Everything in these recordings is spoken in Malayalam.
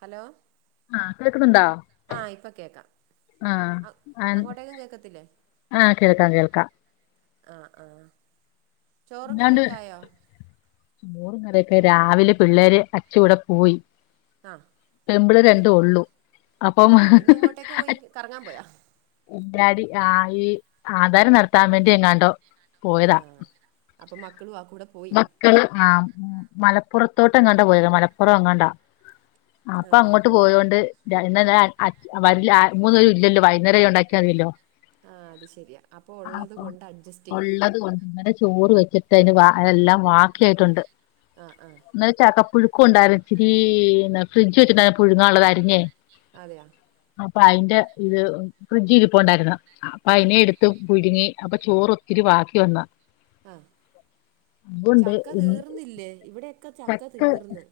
ഹലോ ആഹ് കേക്കുന്നുണ്ടോ ആ ഇപ്പൊ കേക്കാം അ ആഹ് അങ്ങോട്ടേക്കും കേക്കത്തില്ലേ ആഹ് കേൾക്കാം കേൾക്കാം ആഹ് ആഹ് ചോറും അല്ലാണ്ട് കറിയൊക്കെ ആയോ? ചോറും കറിയോക്കെ രാവിലെ പിള്ളേര് അച്ച കൂടെ പോയി ആഹ് പെമ്പിള്ളേര് അയി രണ്ടും ഉള്ളു അപ്പം ആഹ് ഇന്ന് എങ്ങോട്ടേക്ക് പോയി കറങ്ങാൻ പോയാ എന്താടി ആ ഈ ആധാരം നടത്താൻ വേണ്ടി എങ്ങാണ്ടോ ആ അപ്പൊ മക്കളും ആ കൂടെ പോയി മക്കൾ ആ മലപ്പുറത്തോട്ട് എങ്ങാണ്ടാ പോയതാ മലപ്പുറം എങ്ങാണ്ടാ അപ്പൊ ആഹ് അങ്ങോട്ട് പോയൊണ്ട് രണ്ടര വരില്ല മൂന്നു പേരും ഇല്ലല്ലോ വൈകുന്നേരം ഉണ്ടാക്കിയാ മതില്ലോ ആഹ് അത് ശരിയാ അപ്പൊ ഉള്ളത് ആപ്പൊ കൊണ്ട് അഡ്ജസ്റ്റ് ചെയ്യാം ഉള്ളത് കൊണ്ട് ചോറ് വെ ചിട്ട അതിന് വ എല്ലാം ബാക്കിയായിട്ടുണ്ട്. ആഹ് ആഹ് ഇന്ന് ചക്ക പുഴുക്കും ഉണ്ടായിരുന്നു ഇിത്തിരി ഫ്രിഡ്ജ് വെച്ചിണ്ടാരുന്നു പുഴുങ്ങാനുള്ളതായി അരിഞ്ഞേ അതെയ അപ്പൊ അതിന്റെ ഇത് ഫ്രിഡ്ജ് ഇരിപ്പോണ്ടായിരുന്നു അപ്പൊ ആഹ് അതിനെ എടുത്തും പുഴങ്ങി അപ്പൊ ചോറ് ഒത്തിരി ബാക്കി വന്ന ആ അതുകൊണ്ട് ചക്ക തീർന്നില്ലേ ഇവിടെയൊക്കെ ചക്ക തീർന്ന്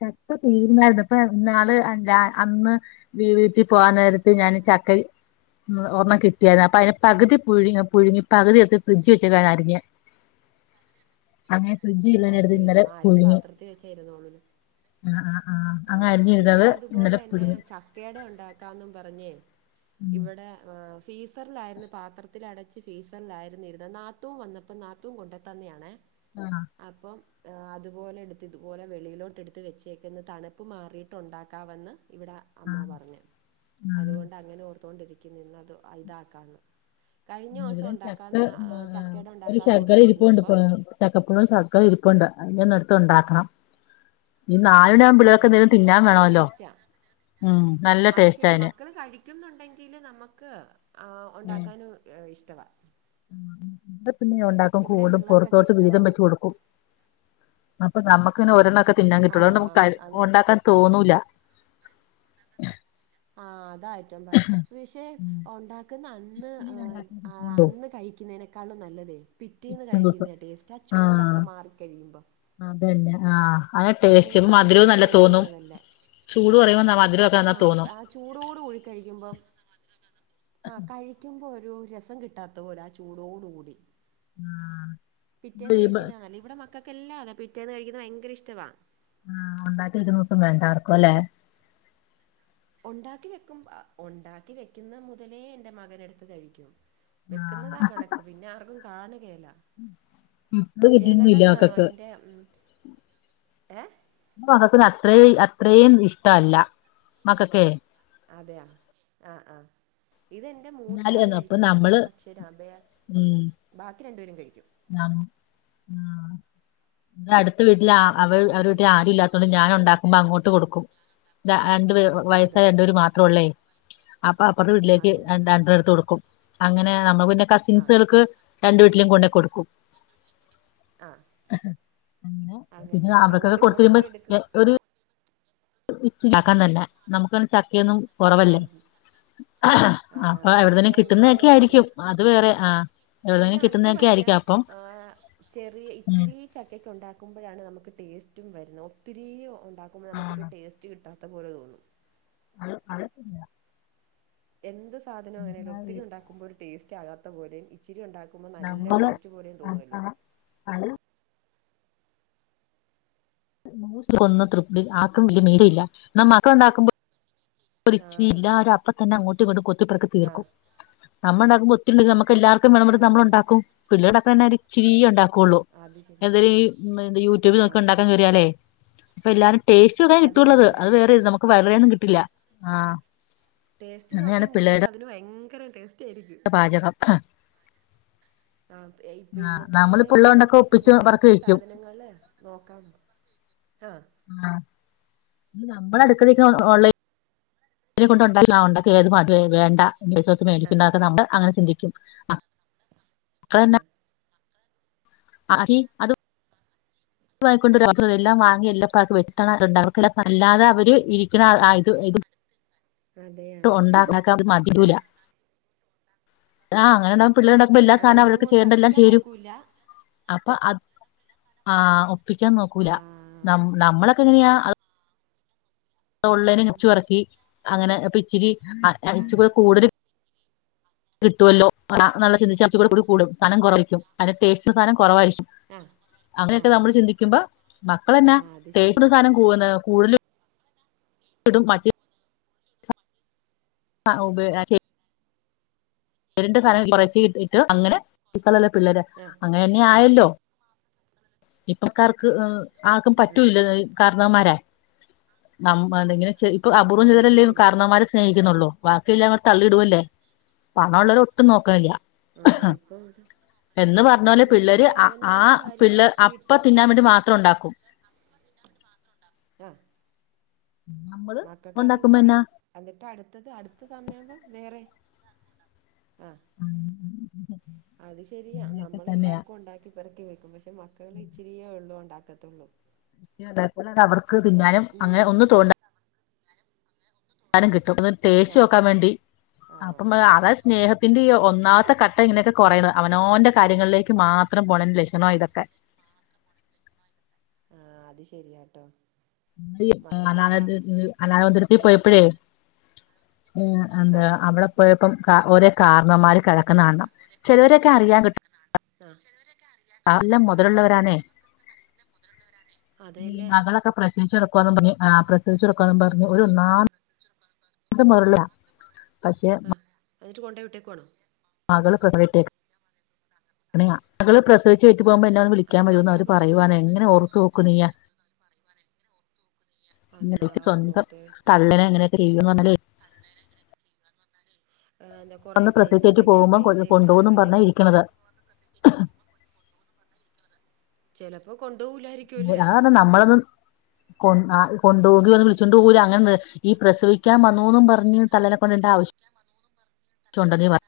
ചക്ക തീരുന്നായിരുന്നു അപ്പൊ ഇന്നാള് എല്ലാ അന്ന് വീട്ടിൽ പോകൻ നേരത്ത് ഞാൻ ചക്ക ഉ ഒരെണ്ണ കിട്ടിയായിരുന്നു അപ്പൊ അതിന് പകുതി പുഴി പുഴുങ്ങി പകുതിടുത്ത് ഫ്രിഡ്ജ് വെച്ച് അരിഞ്ഞ് അന്ന് ഫ്രിഡ്ജി അരിഞ്ഞു വെച്ചു ആഹ് അരിഞ്ഞു പാത്രത്തിൽ വെച്ചായിരുന്നുള്ളൂ. അഹ് ആഹ് ആഹ് ഇവിടെ അതുപോലെന്നെ ചക്കേടെ ഉണ്ടാക്കാന്നും പറഞ്ഞേ ഉം ഇവിടെ ആഹ് ഫ്രീസറിലായിരുന്നു പാത്രത്തിൽ അടച്ച് ഫ്രീസറിലായിരുന്നു ഇരുന്ന നാത്തൂൻ വന്ന അപ്പൊ നാത്തൂൻ കൊണ്ട് ത്തന്നയാണെ ആഹ് അപ്പം അതുപോലെ എടുത്ത് ഇതുപോലെ വെളിയിലോട്ട് എടുത്ത് വെച്ചേക്കുന്നതാണ് തണുപ്പ് മാറിട്ടുണ്ടാക്കാവെന്ന് ഇവിടെ ആ അമ്മ പറഞ്ഞു ആ അതുകൊണ്ട് അങ്ങനെ ഓർത്തോണ്ടിരിക്ക ക്കി നിന്നത് അതാക്കാന് കഴിഞ്ഞ ദിവസം ഇവിടെയും ചക്ക ഉണ്ടാക്കാൻ ഉം, ആ, ചക്കേട ഉണ്ടാക്കാൻ ഓർത്തിരുന്നപ്പം ചക്കപ്പഴും ചക്കേ ഇരിപ്പുണ്ട് അത് എടുത്തുണ്ടാക്കണം ഇനി നാലണി ആവുമ്പോ ആ പിള്ളേർക്കെന്തെങ്കിലും തിന്നാൻ നല്ല വേണമല്ലോ ടേസ്റ്റാ ഉം നല്ല ടേസ്റ്റ് അയിന് പറ്റുന്നുണ്ടെങ്കില് നമുക്ക് ആഹ് ഉണ്ടാക്കാനും ഇഷ്ട ടെ പിന്നെ ഉണ്ടാക്കും കൂടും പിള്ളേർക്കൊക്കെ പുറത്തോട്ട് ഇഷ്ടവാ വീതം അത് വെച്ച് കൊടുക്കും അപ്പ നമുക്ക് ഒരെണ്ണം ഒക്കെ തിന്നാൻ ആ കിട്ടുള്ളു ന അത് [inaudible] ഉണ്ടാക്കാൻ തോന്നൂല്ല ആഹ് അതായി ഏറ്റ പക്ഷെ ഉം ഉണ്ടാക്കുന്ന അന്ന് ഓ, അന്ന് കഴിക്കുന്നതിന് ക്കാളും നല്ലതേ പിറ്റേന്ന് പിറ്റേ ദിവസം കഴിക്കുന്നത ടേസ്റ്റ് ആ ചൂടൊക്കെ മാറിക്കഴിയുമ്പോൾ അതന്നെ ആ അതെ ടേസ്റ്റ് അപ്പോ അങ്ങനെ മധുരവും പിറ്റേന്ന് നല്ല തോന്നും കഴിക്കുന്നതാ നല്ലെ ചൂട് കുറയുമ്പോ മധുരമൊക്കെ എന്നാ ആ തോന്നും ആ ചൂടോട് കൂടി കഴിക്കുമ്പം ഇക്ക് എന്തോ ഒരു രസം കിട്ടാത്ത പോല ആ ചൂടോടു കൂടി ആഹ് പിറ്റേന്ന് കഴിക്കുന്നല്ല ഇവിടെ മക്കൾക്കെല്ലാ അതാ പിറ്റേന്ന് കഴിക്കുന്നത് ഭയങ്കര ഇഷ്ടമാണ് ആ [unintelligible] ഒണ്ടാക്കി [unintelligible] ഇത് വേണ്ടർക്കുംല്ലേ ഉണ്ടാക്കി വെക്കും ഉണ്ടാക്കി വെക്കുന്ന മുതലേ എന്റെ മകനെടുത്ത് കഴിക്കും ആ വെക്കുന്നതാ കണക്ക് പിന്നെ ആർക്കും കാണുകേല അത് കിട്ടുന്നില്ല എലകളിലാണോ മക്കക്ക് അയിൻ്റെ ഉം എ മകത്തിന് അത്ര അത്രയും ഇഷ്ടല്ല മക്കക്കെ അതെയ ആ ആ ഇതെന്നെ എന്റെ മൂത്ത ആള് എന്നാലും അപ്പൊ കഴിക്കത്തില്ല നമ്മള് പക്ഷെ രാബയ ഉം ബാക്കി രണ്ടു പേരും കഴിക്കും ആഹ് വിടെ അടുത്ത വീട്ടില് ആ അപ്പൊ അവരുടെ നമുക്ക് വീട്ടിൽ കഴിക്കാലോ ആരും ഇല്ലാത്തൊണ്ട് ഞാൻ ഉണ്ടാ അങ്ങോട്ട് കൊടുക്കും രണ്ട് പേര് വയസ്സായ അതെയാ രണ്ടുപേര് മാത്രോള്ളേ അപ്പ അപ്പറത്തെ വീട്ടിലേക്ക് അതെയാ രണ്ട് എടുത്ത് കൊടുക്കും അങ്ങനെ നമ്മള് പിന്നെ ആ കസിൻസുകൾക്ക് രണ്ട് വീട്ടിലും കൊണ്ടയ് കൊടുക്കും. [inaudible] അങ്ങനെ പിന്നെ അവർക്കത് അങ്ങോട്ടും ഇങ്ങോട്ടും കൊടുത്തിരുമ്പോ ഒക്കെ എടുക്കും ഒര് [unintelligible] [unintelligible] നമുക്കത് ചക്കയൊന്നും കൊറവല്ലേ അഹ് അപ്പൊ എവിട്ന്നേലും ഉണ്ടെങ്കിലേ കിട്ടുന്നക്കെ ഉള്ളൂ ആയിരിക്കും അത് വേറെ ആഹ് പിന്നെ അതു വല്ല ആഹ് ചെറിയ ഉം ഇച്ചിരി ഈ ചക്കൊക്കെ ഉണ്ടാക്കുമ്പോഴാണ് നമുക്ക് ടേസ്റ്റും വരുന്നത് ഒത്തിരിയ ഉണ്ടാക്കുമ്പോൾ നമുക്ക് ഒരു ആഹ് ടേസ് റ്റ് കിട്ടാത്ത പോലെ തോന്നും. അത് അത് ഇല്ല എന്ത് സാധന അങ്ങനോലും ഒത്തിരി ഉണ്ടുമ്പോ ഒരു ടേസ്റ്റ് ആകാത്ത പോലേം ഇച്ചിരി ഇണ്ടാക്കു ക്കുമ്പോ നല്ല നമ്മള് ടേസ്റ്റ് പോലെ അത് തോന്നുമല്ലോ അത് കു ഒന്നു തൃപ്തി ആക്ക [unintelligible] ന്ന മക്ക ഉണ്ടാക്കുമ്പോ കു ആ ഇല്ലാരും അപ്പ തന്നെ അങ്ങോട്ടും ഇങ്ങോട്ടും കൊത്തിപ്പെറക്കി ആ തീർക്കും അമ്മ ഇണ്ടകു ക്ക്ണ്ടെങ്കി നമക്ക് എല്ലർക്കും ആ വേണ നമ്മള് ഇണ്ടാക്കും പിള്ളീടൊക്കെന്നെ ഇച്ചിരി ഇണ്ടാക്കുകുള്ളൂ. അത് ശരി എന്തേലും യൂട്യൂബിൽ ആ നോക്കി ആ ഉണ്ടാക്കാൻ കേറിയാലെ അപ്പൊ എല്ലാരും ടേസ്റ്റ് ഒന്ന കിട്ടുള്ളത് അത് വേറെ നമുക്ക് വളറെയൊന്നും കിട്ടില്ല ആഹ് ടേസ്റ്റ് അങ്ങനെയാണ് നോക്കാൻ കിട്ടിയാല പിള്ളേരുടെ അതിന് ഭയങ്കര ടേസ്റ്റ് ആയിരിക്കും. [unintelligible] ആ ഇപ്പ ആഹ് ഇന്നത്തെ നമ്മളിപ്പോ പിള്ളേര് ഉള്ളോണ്ടൊക്കെ അങ്ങനത്തെക്കെ ഒപ്പിച്ച് പറക്കി വെറൈറ്റി വെക്കും സാധനങ്ങള് നോക്കാം ആഹ് ആ നമ്മളടുക്ക നിക്ക ഓൺലൈൻ അ കൊണ്ട്ണ്ട ആ ഉണ്ടൊക്കെഏതും അത് വേണ്ട ആ മേടിക്കുന്നതൊക്കെ നമ്മ അങ്ങനെ ചിന്തിക്കും. ആ അന്നെ ആടി അത് ണ്ട് എല്ലാം വാങ്ങി എല്ലപ്പ വെട്ടണണ്ട് അവർ അല്ലാതെ അവര് ഇരിക്കുന്ന ഇ. അതെയാ ഉണ്ടാക്കാൻ അത് മതിയൂല ആഹ അങ്ങനെണ്ടാവും പിള്ളേണ്ട എല്ലാ ആ സാധനം ഒന്നു അവക്കെ കൊണ്ട് ചെയ്യണ്ടെല്ലാം ഒപ്പിക്കാൻ ചേരും നോക്കൂല്ല അപ്പൊ അത് ആ ഒപ്പിക്കാൻ നോക്കൂല ആ ന നമ്മളൊക്കെ എങ്ങനെയാ ആ തള്ളേന ഇച്ചു ഉറക്കി അങ്ങനെ ഇച്ചിരി ആ അച്ച കൂടുതൽ കിട്ടുമല്ലോ പറ എന്നുള്ള ആ ചിന്തിച്ച് കൂടും സധം കുറവും അതിന്റെ ടേസ്റ്റ് സധനം കുറവായിരിക്കും. ആ ആ അങ്ങനെയൊക്കെ നമ്മൾ ചിന്തിക്കുമ്പോ ആ മക്കളന്നെ അത് ടേസ്റ്റ് ശരിയാ സധനം കൂ കൂടുതൽ ഇടും മാറ്റി. ആ ഉ [unintelligible] ണ്ട്നം കുറച്ച ഇട്ട് അങ്ങനെക്കളല്ല പിള്ളേര് ആ ആ അങ്ങനെ ഇ ആയല്ലോ ഇപക്കാർക്ക് ആർക്കും ആ പറ്റൂല്ല. കർണവന്മാര നമ്മ എന്തെ ഇപ്പൊ അപൂർവം അത് ചെലരല്ലേ ശരിയാ കർണവമാര് സ്നേഹിക്കുന്നുള്ളൂ ബാക്കിെല്ലാം അവടെ തള്ളി ഇടവല്ലേ പണ ഉള്ളവരെ ഒട്ടും നോക്കാനില്ല ആഹ ഇപ്പൊ ഇത് എന്ന് പറഞ്ഞ പോലെ പിള്ളേര് ആ കാര്യം പിള്ളേ അപ്പ തിന്നാൻ വേണ്ടി മാത്രം ഉണ്ടാക്കും അ പിന്ന മാത്ര ഉണ്ടാക്കും അഹ് നമ്മള് മക്കക്കെ അത് ഉണ്ടാക്കുമ്പോ മതി എന്നാ എന്നിട്ട് അടുത്തത് അടുത്ത സമയവുമ്പം വേറെ ആഹ് ഉം അത് ശരിയാ അങ്ങനെയൊക്കെ തന്നെയാ നമ്മളെല്ലാവർക്കും ഉണ്ടാക്കി പിറക്കി വെക്കും പക്ഷെ മക്കൾ ഇച്ചിരിയേ ഉള്ളു ഉണ്ടാക്കത്തുള്ളൂ. അതേപോലെ അവർക്ക് തിന്നാലും അങ്ങനെ ഉം ഒന്ന് തോണ്ട സാനം കിട്ടും ഒന്ന് ആ ടേസ്റ്റ് നോക്കാൻ വേണ്ടി ആ അപ്പം അതാ സ്നേഹത്തിന്റെ ഈ ഒന്നാമത്തെ കട്ട ഇങ്ങനെയൊക്കെ കുറയുന്നത് അവനവന്റെ കാര്യങ്ങളിലേക്ക് മാത്രം. മാത്രം പോണെൻ്റെ ലക്ഷണാ ഇതൊക്കെ ആഹ അത് ശരിയാട്ടോ അ മക്കൾക്കെല്ലാ അനാല [unintelligible] ആ പോയപ്പഴേ ആ എന്താ അവിടെ പോയപ്പോം ഓരോ കാരണന്മാര് കിടക്കുന്ന കാണം ചിലവരൊക്കെ അറിയാൻ കിട്ടും ആഹ് എല്ലാം മുതലുള്ളവരാണ് ഈ അതെല്ലേ മകളൊക്കെ പ്രസവിച്ചെടുക്കും പറഞ്ഞഞ് ആ പ്രസവിച്ചെടുക്കുകും പറഞ്ഞഞ് ഒരു ഒന്നാ അ മറില്ല പക്ഷെ ആ എന്നിട്ട് കൊണ്ടോയി വിട്ടേക്കുവാണ് മകൾ [unintelligible] മകൾ പ്രസവിച്ച് കേട്ടി പോകുമ്പോ എന്നന്ന് വിളിക്കാൻ അവര് മകള് വരൂന്ന് പറയുവാന പ്രസവിച്ച് എങ്ങനെ ഓർത്തു വെക്കും നീയെ അള്ളാ ക്ക് സ്വന്തം ഓർത്തേ തള്ളനെ ഇങ്ങനെയൊക്കെ ചെയ്ന്നോരെ എന്താ കുറേ ഒന്ന് പൈസ പ്രസവിച്ചേറ്റ് ഉണ്ടെങ്കിൽ ആ പോകുമ്പോ പൈസ ഇല്ലോ കൊണ്ടുപോകുന്നും പറഞ്ഞാ അല്ലെങ്കിൽ ഇരിക്കണത് ചിലപ്പോ കൊണ്ടുപോലായിരിക്കും ഞാപറഞ്ഞ് നമ്മളൊന്നും കൊ കൊണ്ടുപോകി വന്ന് വിളിച്ചുണ്ട് പോകില്ല അങ്ങനെണ്ട് ഈ പ്രസവിക്കാൻ വന്നൂന്ന് പറഞ്ഞ് തള്ളനെ കൊണ്ടിണ്ട ആവശ്യ [unintelligible]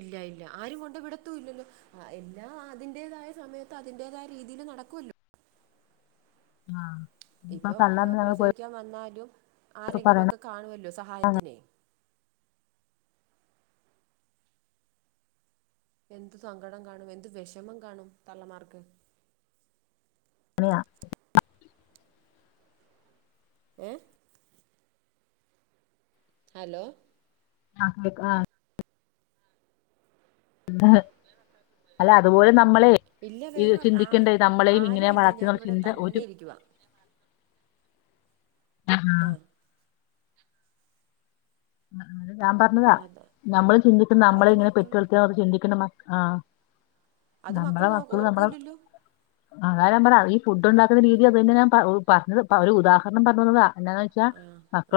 ഇല്ല ഇല്ല ആരും കൊണ്ട് വിടത്തും ഇല്ലല്ലോ ആ എല്ലാം അതിന്റേതായ സമയത്ത് അതിറേതായ രീതിൽ നടക്കല്ലോ? ആഹ ഇപ്പം പ്രസവിക്കാൻ വന്നാലും പോയപ്പോ പറയണ ആരെങ്കിലുമൊക്കെ കാണുമല്ലോ സഹായത്തിന്. എന്ത് സങ്കടം കാണും എന്ത് വിഷമം കാണും തള്ളമാർക്ക്. അനെയ ഏ ഹലോ? ആഹ ആ അല്ല അതുപോലെ നമ്മളെ ഇല്ല ഇത് വേറെ വ ആ ചിന്തിക്കണ്ടേ നമ്മളെയും ഇങ്ങനെ ആരും ഇല്ല ഞാൻ വളർത്തിന്നുള്ള ഇവിടെ ചിന്ത ഒരു തന്നെ ഇരിക്കുവ. ആ ആ ആ അതത് ഞാൻ പറഞ്ഞതാ അതാ നമ്മളും ചിന്തിക്കുന്ന നമ്മളെ അത് ഇങ്ങനെ മക്കള് പെറ്റുളത്തിയോ അത് ചിന്തിക്കേണ്ട മ ആഹ അത് മക്കൾ നോ ഓർക്കൂല്ലല്ലോ? അതായാല നമ്മടെ ഈ ഫുഡ് ഉണ്ടാക്കുന്ന രീതി അത് തന്നെ ഞാ പറഞ്ഞത് ഒരു ഉദാഹരണം പറഞ്ഞുന്നതാ. എന്താന്ന് വെച്ചാൽ ആ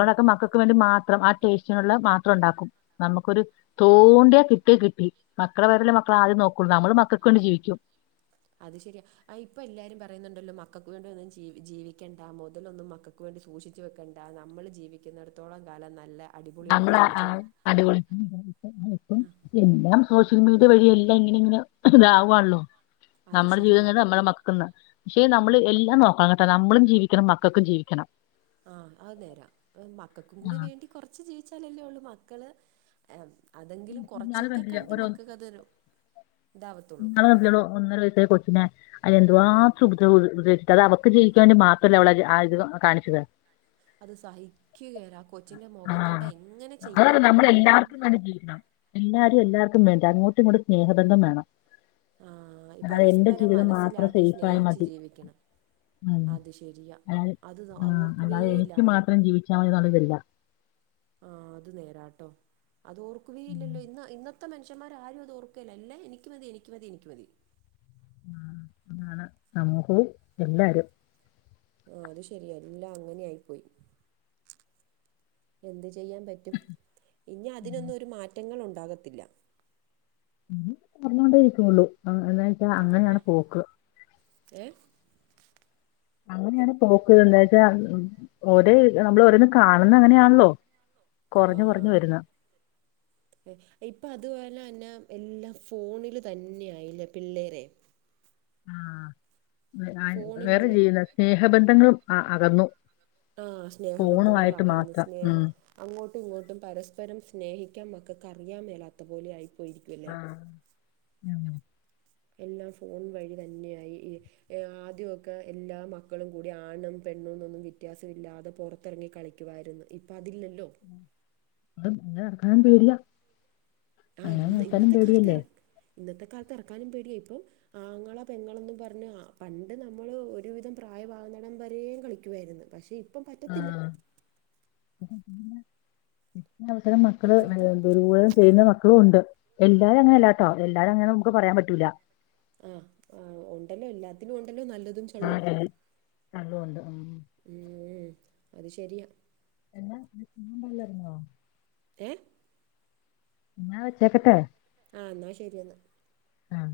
ആ മക്കൾക്ക് വേണ്ടി മാത്രം ആ ടേസ്റ്റിനുള്ള മാത്രം ഉണ്ടാക്കും. നമുക്കൊരു തോണ്ടിയ കിട്ടിയ കിട്ടി മക്കളെ വേരെല്ലേ മക്കളെ ആദ്യം നോക്കൂ നമ്മള് മക്കൾക്ക കൊണ്ട് ജീവിക്കും അത് ശരിയാ ഇപ്പൊ എല്ലാരും പറയുന്നുണ്ടല്ലോ മക്കൾക്ക് വേണ്ട ഒന്നും ജീവിക്കേണ്ട മുതലൊന്നും മക്കൾക്ക് നക്ക് വേണ്ടി സൂക്ഷിച്ചച്ച് വെക്കണ്ട നമ്മൾ ജീവിക്കുന്നിടത്തോളം കാലം നല്ല അടിപൊളിയായിട്ട് നമ്മളാ ആ ജീവിച്ചോളാം അടിപൊളി ആ എല്ലാം സോഷ്യൽ മീഡിയ വഴിയ എല്ലാം ഇങ്ങനെ ഇങ്ങനെ ഇതാവുവാണല്ലോ അത് നമ്മുടെ ശരിയാ ജീവിതം നമ്മളുടെ മക്കക്കന്ന്. പക്ഷെ നമ്മള് എല്ലാം നോക്കാം കേട്ടോ നമ്മളും ജീവിക്കണം. മക്കൾക്കും ജീവിക്കണം. ആഹ് അത് നേരാം മക്കൾക്കും ആ കൂടെ വേണ്ടി കൊറച്ച് ജീവിച്ചാലല്ലേ ഉള്ളൂ മക്കള് ഈ അതെങ്കിലും ഇന്നാള് കൊറച്ചൊക്കെ കണ്ടില്ലേ കണ്ട് മക്ക് കഥനും നാളെ ഒന്നര വയസ കൊച്ചെ അ ആ എന്തുവാത്ര ഉദ്ദേശിച്ചട്ട് അത് അവർക്ക് ജീയിക്കാ വേണ്ടി മാത്രമല്ല അവള ഇത് കാണിച്ചത്. അത് സഹിക്കുകയരാ കൊച്ചിന്റെ ആ മുഖം കണ്ട എങ്ങനെ ചെയ്യാൻ തോന്നുന്നു. [unintelligible] എല്ലാരും എല്ലാർക്കും വേണ്ട അങ്ങട്ടും കൂടി സ്നേഹബന്ധം വേണം. ആ അല്ലാതെ എൻ്റെ പരസ്പരം ജീവിതം മാത്രം മനസ്സിലാക്കി സേഫായി സ്നേഹിച്ചു മതി ജീവിക്കണം. ഉം. അത് ശരിയാ അതായത് അത് ആ, ഓർക്കുവേ അല്ലാതെ എനിക്ക് ഇല്ലാരും. മാത്രം ജീവിച്ചാൽ മതി എന്നുള്ളതില്ല ആ അത് നേരാട്ടോ അത്ഓർക്കുകേ ഉം. ഇല്ലല്ലോ ഇന്ന് ഇന്നത്തെ മത്ത മനഷ്യന്മാരും അത് ഓർക്കല്ല എനിക്ക് മതിനിക്ക് മതി എനിക്ക് മതി. ആ അതാണ് നമുക്ക് പോയി എല്ലാരും ആഹ് അത് ശരിയ എല്ലാം അങ്ങനെ ആയി പോയി എന്ത് ചെയ്യാൻ പറ്റും ഇനി അതിനൊന്നും ഒരു മാറ്റങ്ങൾ ഉണ്ടാകത്തില്ല. പറഞ്ഞോണ്ടേ ഇരിക്കോളൂ ആഹ് അതെ ആഹ് അതെ ഏഹ് അങ്ങനെയാണ് പോക്ക്ത് എന്താച്ചാൽ ഓര് നമ്മളോരോന്ന് കാണുന്ന അങ്ങനെയാണല്ലോ കുറഞ്ഞു കുറഞ്ഞു ആഹ് വരുന്നു ഏഹ് ഇപ്പൊ അതുപോലന്നാ എല്ലാം ഫോണില് തന്നെയായില്ലേ പിള്ളേരെ ആഹ് വെ ആ വേറെ ഫോണിലുള്ള ജീവിത സ്നേഹബന്ധങ്ങളും ആ അകന്നു ആ ഫോണുമായിട്ട് സ്നേഹബന്ധങ്ങളകന്ന് മാത്രം ഉം സ്നേഹം അങ്ങോട്ടും ഇങ്ങോട്ടും പരസ്പരം സ്നേഹിക്കാൻ മക്കക്കറിയാൻ മേലാത്ത പോലെയായി ആഹ് എല്ലാം ഫോൺ വഴി തന്നെയായി ഈ ഏഹ് ആദ്യമൊക്ക എല്ലാ മക്കളും കൂടി ആണും പെണ്ണുംന്നൊന്നും വ്യത്യാസയില്ലാതെ പൊറ ത്തെറങ്ങി കളിക്കുവാരുന്ന് ഇപ്പ അതില്ലല്ലോ? എറങ്ങാൻ പേടിയാ ആഹ് അങ്ങനെ ഇന്ന് നോക്കാനും ഇന്നത്തെ കാലത്ത് എറ പേടിയല്ലേ ഇന്നത്തെ കാലത്ത് എറക്കാനും പേടിയ ഇപ്പം ആങ്ങള പെങ്ങളെന്നും പറഞ്ഞ് അഹ് പണ്ട് നമ്മള് ഒരുവിധം പ്രായമാവുന്നെടം വരേം കളി ക്കുവായിരുന്ന് പക്ഷെ ഇപ്പം പറ്റത്തില്ല പി ഇത്തരം മക്കള് ഇപ്പോഴത്തെ ദുരു ചെയ്യുന്ന മക്കളും ഉണ്ട് എല്ലാരും അങ്ങനെയല്ലാട്ടോ എല്ലാരും അങ്ങനെ നമുക്ക് പറയാൻ പറ്റൂല. ആഹ് ആഹ് ഉണ്ടല്ലോ എല്ലാത്തിനും ഉണ്ടല്ലോ നല്ലതും ചള്ളും [unintelligible] ഏഹ് അത് ശരിയാ എന്നാ നല്ലാരുന്നൊ ഏഹ് ന്നാ വെച്ചേക്കട്ടെ ആഹ് എന്നാ ശരിയെന്നാ ആഹ്